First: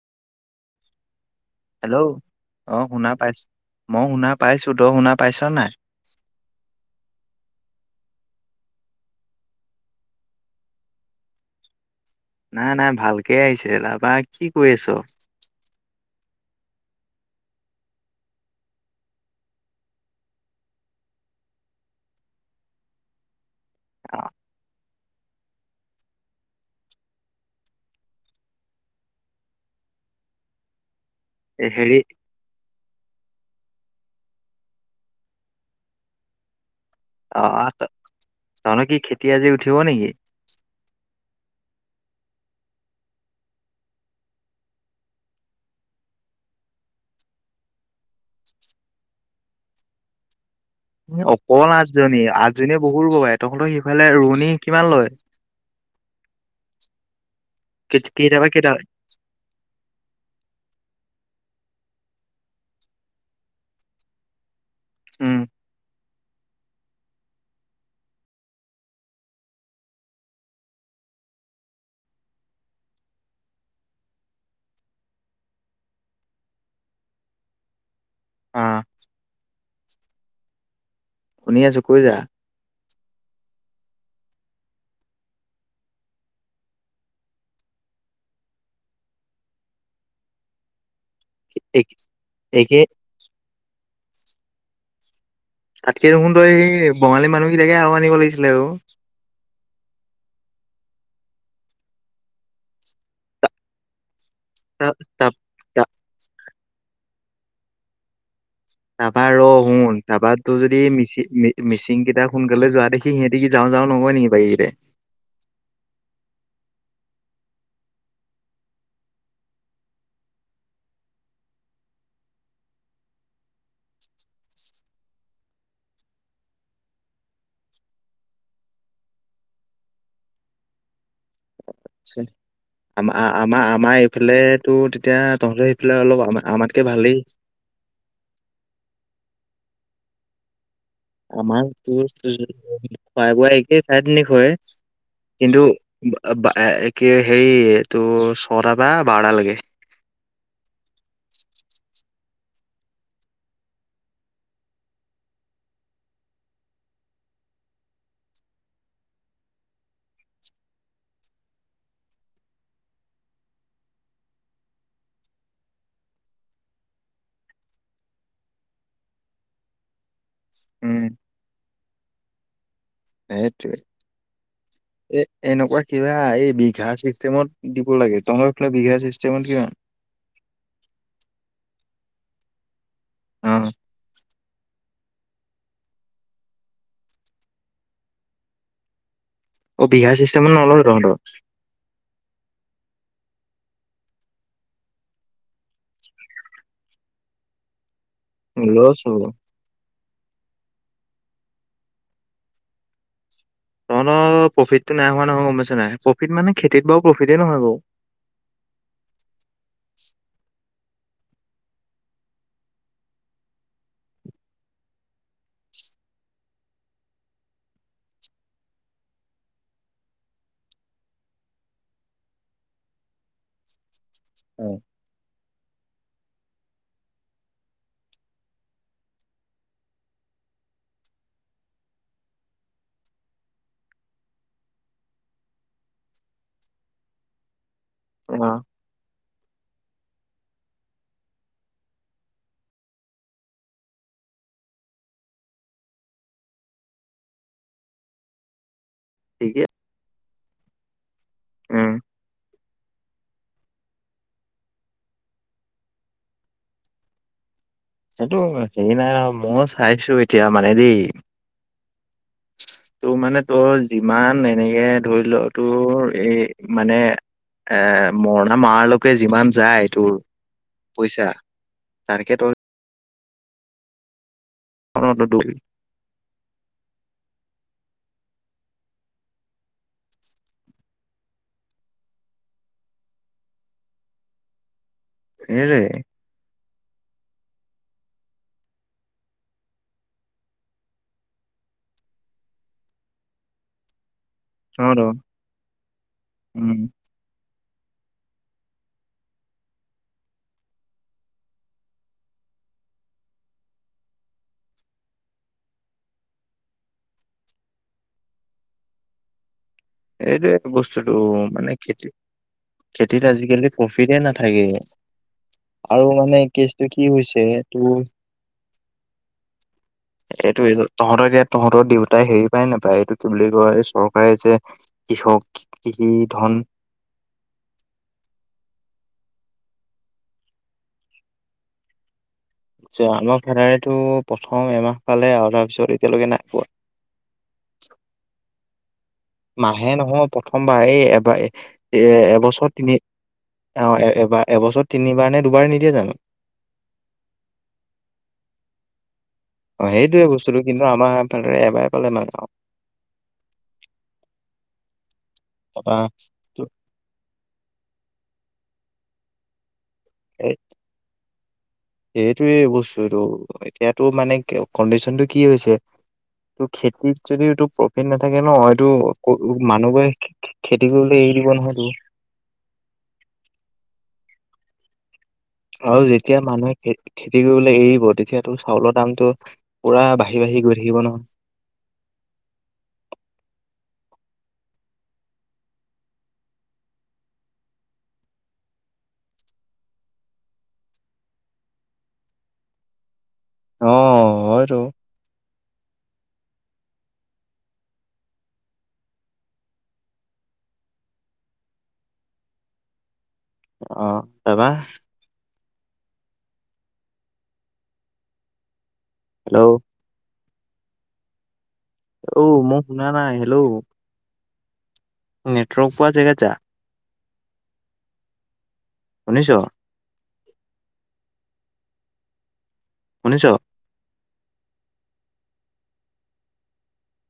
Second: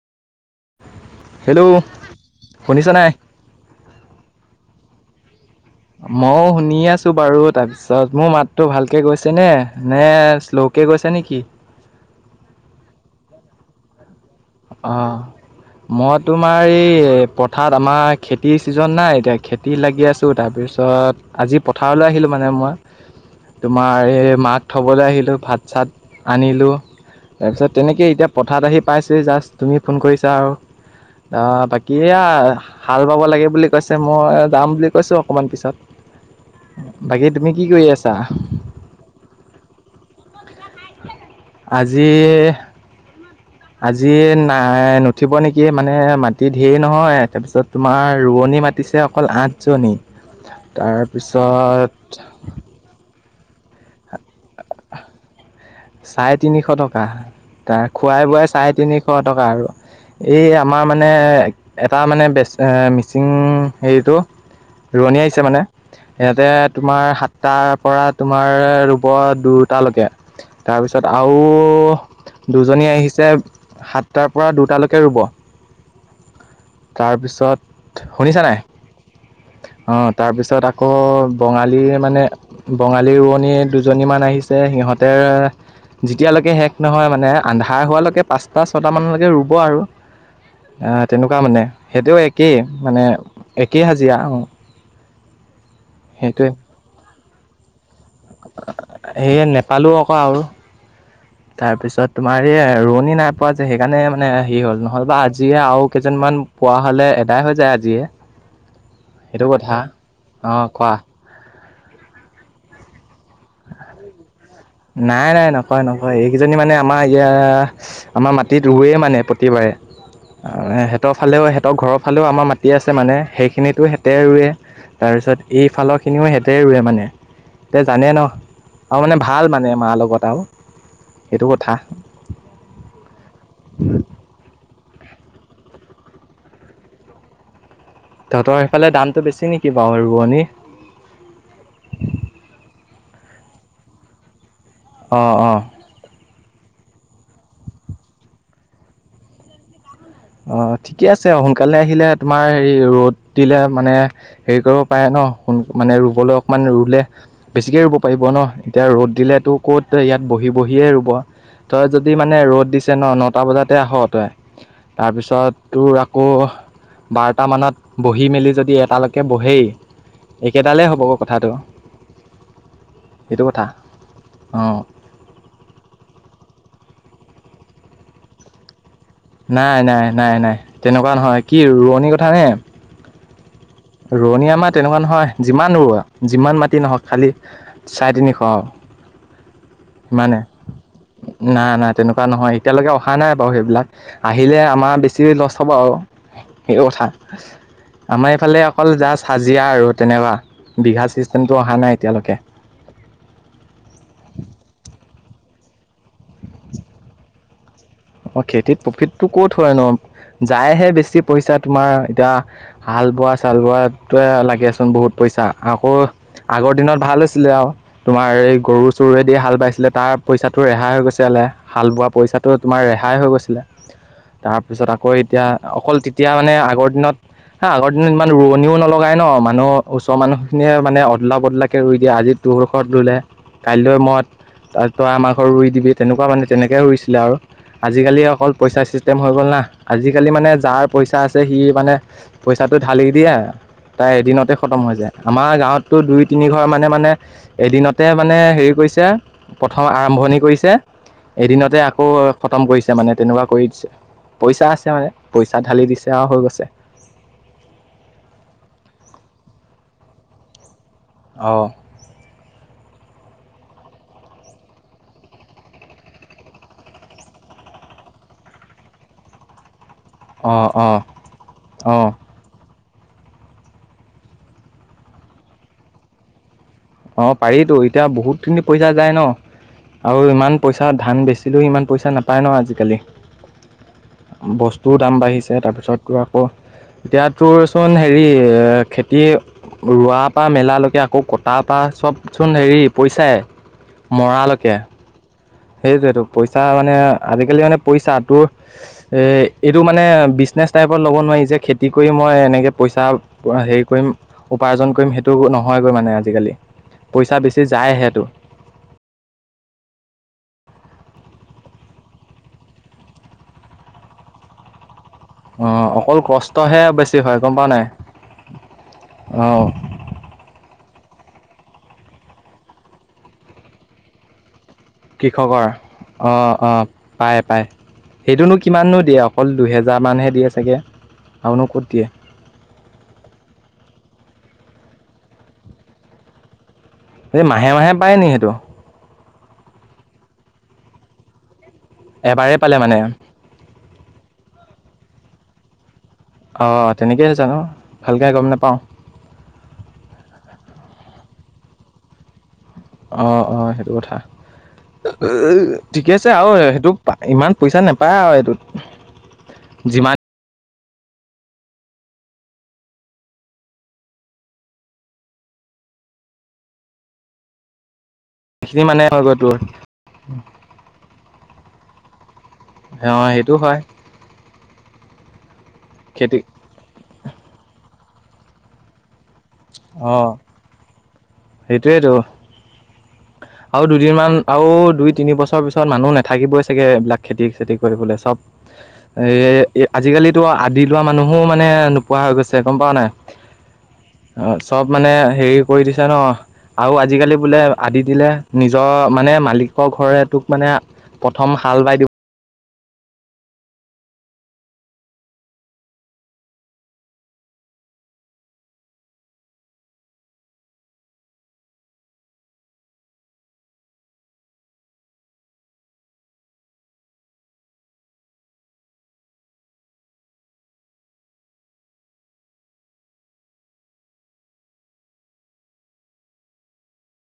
Hello hello অ শুনিছা নে শুনা পাইছো মই শুনা পাইছো ত শুনা পাইছ নাই মইও শুনি আছো বাৰু তাৰপিছত মোৰ মাততো ভালকে গৈছে নে নে শ্লোক কে গৈছে নেকি নাই নাই ভালকে আহিছে ৰাবাক অ মই তোমাৰ এই পথাৰত আমাৰ খেতিৰ চিজন নাই এতিয়া খেতি খেতিত লাগি আছোঁ তাৰপিছত আজি পথাৰলৈ আহিলোঁ মানে মই [unintelligible] তোমাৰ এই মাত থ'বলৈ আহিলোঁ ভাত চাত আনিলোঁ তাৰপিছত তেনেকেই এতিয়া পথাৰত আহি পাইছে জাষ্ট তুমি ফোন কৰিছা আৰু এ হেৰি বাকীয়া হাল বাব লাগে বুলি কৈছে মই যাম বুলি কৈছোঁ অকণমান পিছত বাকী অ তুমি কি কৰি আছা তহতৰ কি খেতি আজি উঠিব নেকি আজি আজি নাই নুঠিব নেকি মানে মাটি ধেৰ নহয় তাৰপিছত তোমাৰ ৰোৱনি মাতিছে অকল আঠজনী তাৰপিছত জনী আঠজনীয়ে বহুত ৰোৱে পাৰে তহঁতৰ সিফালে ৰোৱনী কিমান লয় চাৰে তিনিশ টকা তাৰ খোৱাই কেইটা পা বোৱাই কেইটা চাৰে তিনিশ টকা আৰু এই আমাৰ মানে এটা মানে বেচ মিচিং হেৰিটো ৰোৱণী উম আহিছে মানে ইয়াতে তোমাৰ সাতটাৰ পৰা তোমাৰ ৰোব দুটালৈকে তাৰপিছত আৰু দুজনী আহিছে সাতটাৰ পৰা দুটালৈকে ৰুব তাৰপিছত শুনিছা অ নাই অঁ তাৰপিছত আকৌ শুনি আছো বঙালী কৈ যা মানে বঙালী ৰোৱনী দুজনীমান আহিছে সিহঁতে যেতিয়ালৈকে শেষ নহয় মানে আন্ধাৰ হোৱালৈকে পাঁচটা ছয়টা মানলৈকে ৰুব আৰু আহ তেনেকুৱা মানে সেইটোও একেই একে মানে একেই হাজিৰা তাতকে দেখোন সেইটোৱে তই সেই বঙালী মানুহকেইাকে আৰু আনিব লাগিছিলে আৰু সে নেপালোঁ আকৌ আৰু তাৰপিছত তোমাৰ এই ৰোৱনী নাই পোৱা যায় সেইকাৰণে মানে হেৰি হ'ল নহ'লেবা তা আজিয়ে আৰু কেইজনমান পোৱা হলে এদাই হৈ যায় আজিয়ে তাপা ৰ সেইটো কথা শুন [unintelligible] অঁ যদি কোৱা মিচি মিচিং কেইটা সোনকালে যোৱা দে কি সিহঁতি যাওঁ যাওঁ নকৈ নেকি বাৰীতে নাই নাই নকয় নকয় এইকেইজনী মানে আমাৰ ইয়াৰ আমাৰ মাটিত ৰোৱে মানে প্ৰতিবাৰে আৰু সিহতৰালেও সিহঁৰ ঘৰৰ ফালেও আমাৰ মাটি আছে মানে সেইখিনিতো সেতে ৰুৱে তাৰপিছত এইফালৰ খিনিও হেতে ৰুৱে মানে এতিয়া জানে ন আৰু মানে ভাল মানে মাৰ লগত আৰু সেইটো কথা চল আম আমাৰ আমাৰ এইফালে তো তেতিয়া তহঁতেৰ সেইফালে অলপ আমাতকে ভালেই তহতৰ সেইফালে দামটো বেছি নেকি বাৰু আৰু ৰোৱনী আমাৰ [unintelligible] খোৱা বোৱা একেই চাৰে টিনিশ অঁ অঁ কিন্তু বা বা কি হেৰি তোৰ ছটা বা বাৰটালেকে অ ঠিকে আছে সোনকালে আহিলে তোমাৰ হেৰি ৰ'দ দিলে মানে হেৰি কৰিব পাৰে ন মানে ৰুবলৈ অকমান ৰুলে বেছিকে ৰুব পাৰিব ন এতিয়া ৰ'দ দিলেতো ক'ত ইয়াত বহি বহিয়ে ৰুব তই যদি মানে ৰ'দ দিছে ন নটা বজাতে আহ তই তাৰপিছত তোৰ আকৌ বাৰটামানত বহি মেলি যদি এটালৈকে বহেই একেডালেই হ'ব উম। অ কথাটো সেইটো কথা সেইটোৱে অঁ এ এনেকোৱা কিবা এই বিঘা চিষ্টেমত দিব লাগে তহঁতৰ তই বিঘাি চিষ্টেমত কিমান? নাই নাই নাই নাই তেনেকোৱা নহয় কি ৰোৱনীৰ কথা নে অ ৰোৱনী আমাৰ তেনেকোৱা নহয় যিমান ৰোৱা যিমান মাটি নহওক খালি চাৰে তিনিশ অ অ বিঘা চিষ্টেম নলয় তহঁতৰ নাই নাই তেনেকোৱা নহয় এতিয়ালৈকে অহা নাই বাৰু সেইবিলাক আহিলে আমাৰ বেছি লছ হ'ব আৰু সেইটো কথা আমাৰ এইফালে অ লছ হ'ব। জীয়া আৰু তেনেকোৱা বিঘা চিষ্টেমটো অহা নাই এতিয়ালৈকে। তহঁতৰ প্ৰফিটতো নাই হোৱা নহয় গম পাইছা নাই প্ৰফিট মানে খেতিত বাৰু প্ৰফিটে নহয় বাৰু। অ খেতিত প্ৰফিটতো ক'ত হয় নো যায়হে বেছি পইচা তোমাৰ এতিয়া হাল বোৱা চাল বোৱাটোৱে লাগে চোন বহুত পইচা আকৌ আগৰ দিনত ভাল হৈছিলে আও তোমাৰ এই গৰু চৰুৱেদি হাল বাইছিলে তাৰ পইছাটো ৰেহাই হৈ গৈছিলে হাল বোৱা পইছাটোত তোমাৰ ৰেহাই হৈ গৈছিলে অ', তাৰপিছত আকৌ এতিয়া অকল তেতিয়া মানে আগৰ দিনত হা আগৰ দিনত ইমান ৰোৱনীও নলগাই ন মানুহ ওচৰ মানুহখিনিয়ে মানে অদলা বদলাকে ৰুই দিয়ে আজি তোৰ ঘৰত ৰুলে কাইলৈ মত তাৰপৰা আমাৰ ঘৰত ৰুই দিবি তেনেকোৱা মানে তেনেকে ৰুইছিলে আৰু। আজিকালি অকল পইচা চিষ্টেম হৈ গ'ল না আজিকালি মানে যাৰ পইচা আছে সি মানে পইছাটো ঢালি দিয়া তাই এদিনতে খতম হৈ যায় আমাৰ গাৱতত দুই তিনি ঘৰ মানে মানে এদিনতে মানে হেৰি কৰিছে ঠিকে প্ৰথম আৰম্ভণি কৰিছে এদিনতে উম। আকৌ খতম কৰিছে মানে তেনেকোৱা কৰি দিছে পইছা আছে মানে পইছা ঢালি দিছে আৰু হৈ গৈছে। এইটো হেৰি নাই আৰু মও চাইছো এতিয়া মানে দেই। অ [unintelligible] তোৰ মানে তোৰ যিমান এনেকে ধৰি ল তোৰ এই মানে এ মৰণা মাৰালৈকে যিমান যায় তোৰ অ অ পইচা অ তেনেকে তই অ তো তো অ পাৰিতো এতিয়া বহুতখিনি পইছা যায় ন। আৰু ইমান পইছা ধান বেচিলেও ইমান পইচা নাপায় ন আজিকালি। বস্তুৰ দাম বাঢ়িছে সেইটোৱে তাৰপিছতো আও এতিয়া তোৰচোন হেৰি এ খেতিয়ে ৰোৱা পৰা মেলালৈকে আকৌ ক তাৰপৰা চবচোন হেৰি পইচাই মৰালৈকে। ৰ সেইটোৱেটো পইচা মানে আজিকালি মানে পইচা তোৰ এইটো মানে বিজনেছ টাইপত ল'ব নোৱাৰি যে খেতি কৰি মই এনেকৈ পইচা হেৰি কৰিম উপাৰ্জন কৰিম সেইটো নহয়গৈ মানে আজিকালি। পইচা বেছি যায় সেইটো। এইটোৱে বস্তুটো মানে খেতি খেতিত আজিকালি প্ৰফিতে নাথাকে। অঁ আৰু অকল মানে কষ্টহে কেচটো কি বেছি হয় হৈছে গম পাৱ নাই তোৰ অঁ এইটো তহঁতকে তহঁতৰ দেউতাই হেৰি পায় নোপায় এইটো কি বুলি কয় এই চৰকাৰে যে কৃষক কৃষকৰ কৃষি অহ ধন অহ পাই পাই সেইটোনো কিমানো দিয়ে অকল দুহেজাৰ মানহে দিয়ে চাগে? আৰু নো কত দিয়ে। জা আমাৰ ফেডাৰেটো প্ৰথম এমাহ পালে আৰু তাৰপিছত এতিয়ালৈকে নাই পোৱা। এই মাহে মাহে পায় নি সেইটো? মাহে নহয় প্ৰথমবাৰ এই এবাৰ এ এবাৰেই এবছৰ পালে মানে তিনি অ এবাৰ এবছৰ তিনিবাৰ নে দুবাৰ নিদিয়ে জানোঁ? অঁ তেনেকয়ে জানো ভালকে গম নাপাওঁ। অ সেইটোয়ে বস্তুটো কিন্তু আমাৰ ফাদাৰে এবাৰ পালে [unintelligible] অ অ সেইটো কথা তাৰপা ঠিকে আছে আৰু সেইটোক ইমান পইচা নেপায় আৰু এইটোত যিমান এই এইটোৱে বস্তুটো এতিয়াতো মানে কণ্ডিচন টো কি হৈছে ত খেতিত যদিটো প্ৰ ফিট নাথাকে ন সেইখিনি এইটো মানে হৈ গৈ তোৰ মানুহবোৰে খেতি কৰিলে এৰি দিব নহয় তোৰ। অ সেইটো হয়। আৰু খেতি যেতিয়া মানুহে খেতি কৰিবলৈ এৰিব তেতিয়াতো চাউলৰ দামতটো পুৰা বাঢ়ি বাঢ়ি গৈ থাকিব নহ। সেইটোৱেইেতো। [inaudible] আৰু দুদিনমান আৰু দুই তিনি বছৰ পিছত মানুহ নাথাকিবই চাগে এইবিলাক খেতি চেতি কৰিবলৈ চব। এ আজিকালিতো আদি লোৱা মানুহো মানে নোপোৱা হৈ গৈছে, গম পাৱ নাই? অ অ হয়তো। চব মানে হেৰি কৰি দিছো ন। আৰু আজিকালি বোলে আদি দিলে নিজৰ মানে মালিকৰ ঘৰে তোক মানে প্ৰথম হাল বাই দি অ তাপা? হেল্ল'। অঔ মই শুনা নাই, হেল্ল'। নেটৱৰ্ক পোৱা জেগা যায়। শুনিছ? শুনিছ।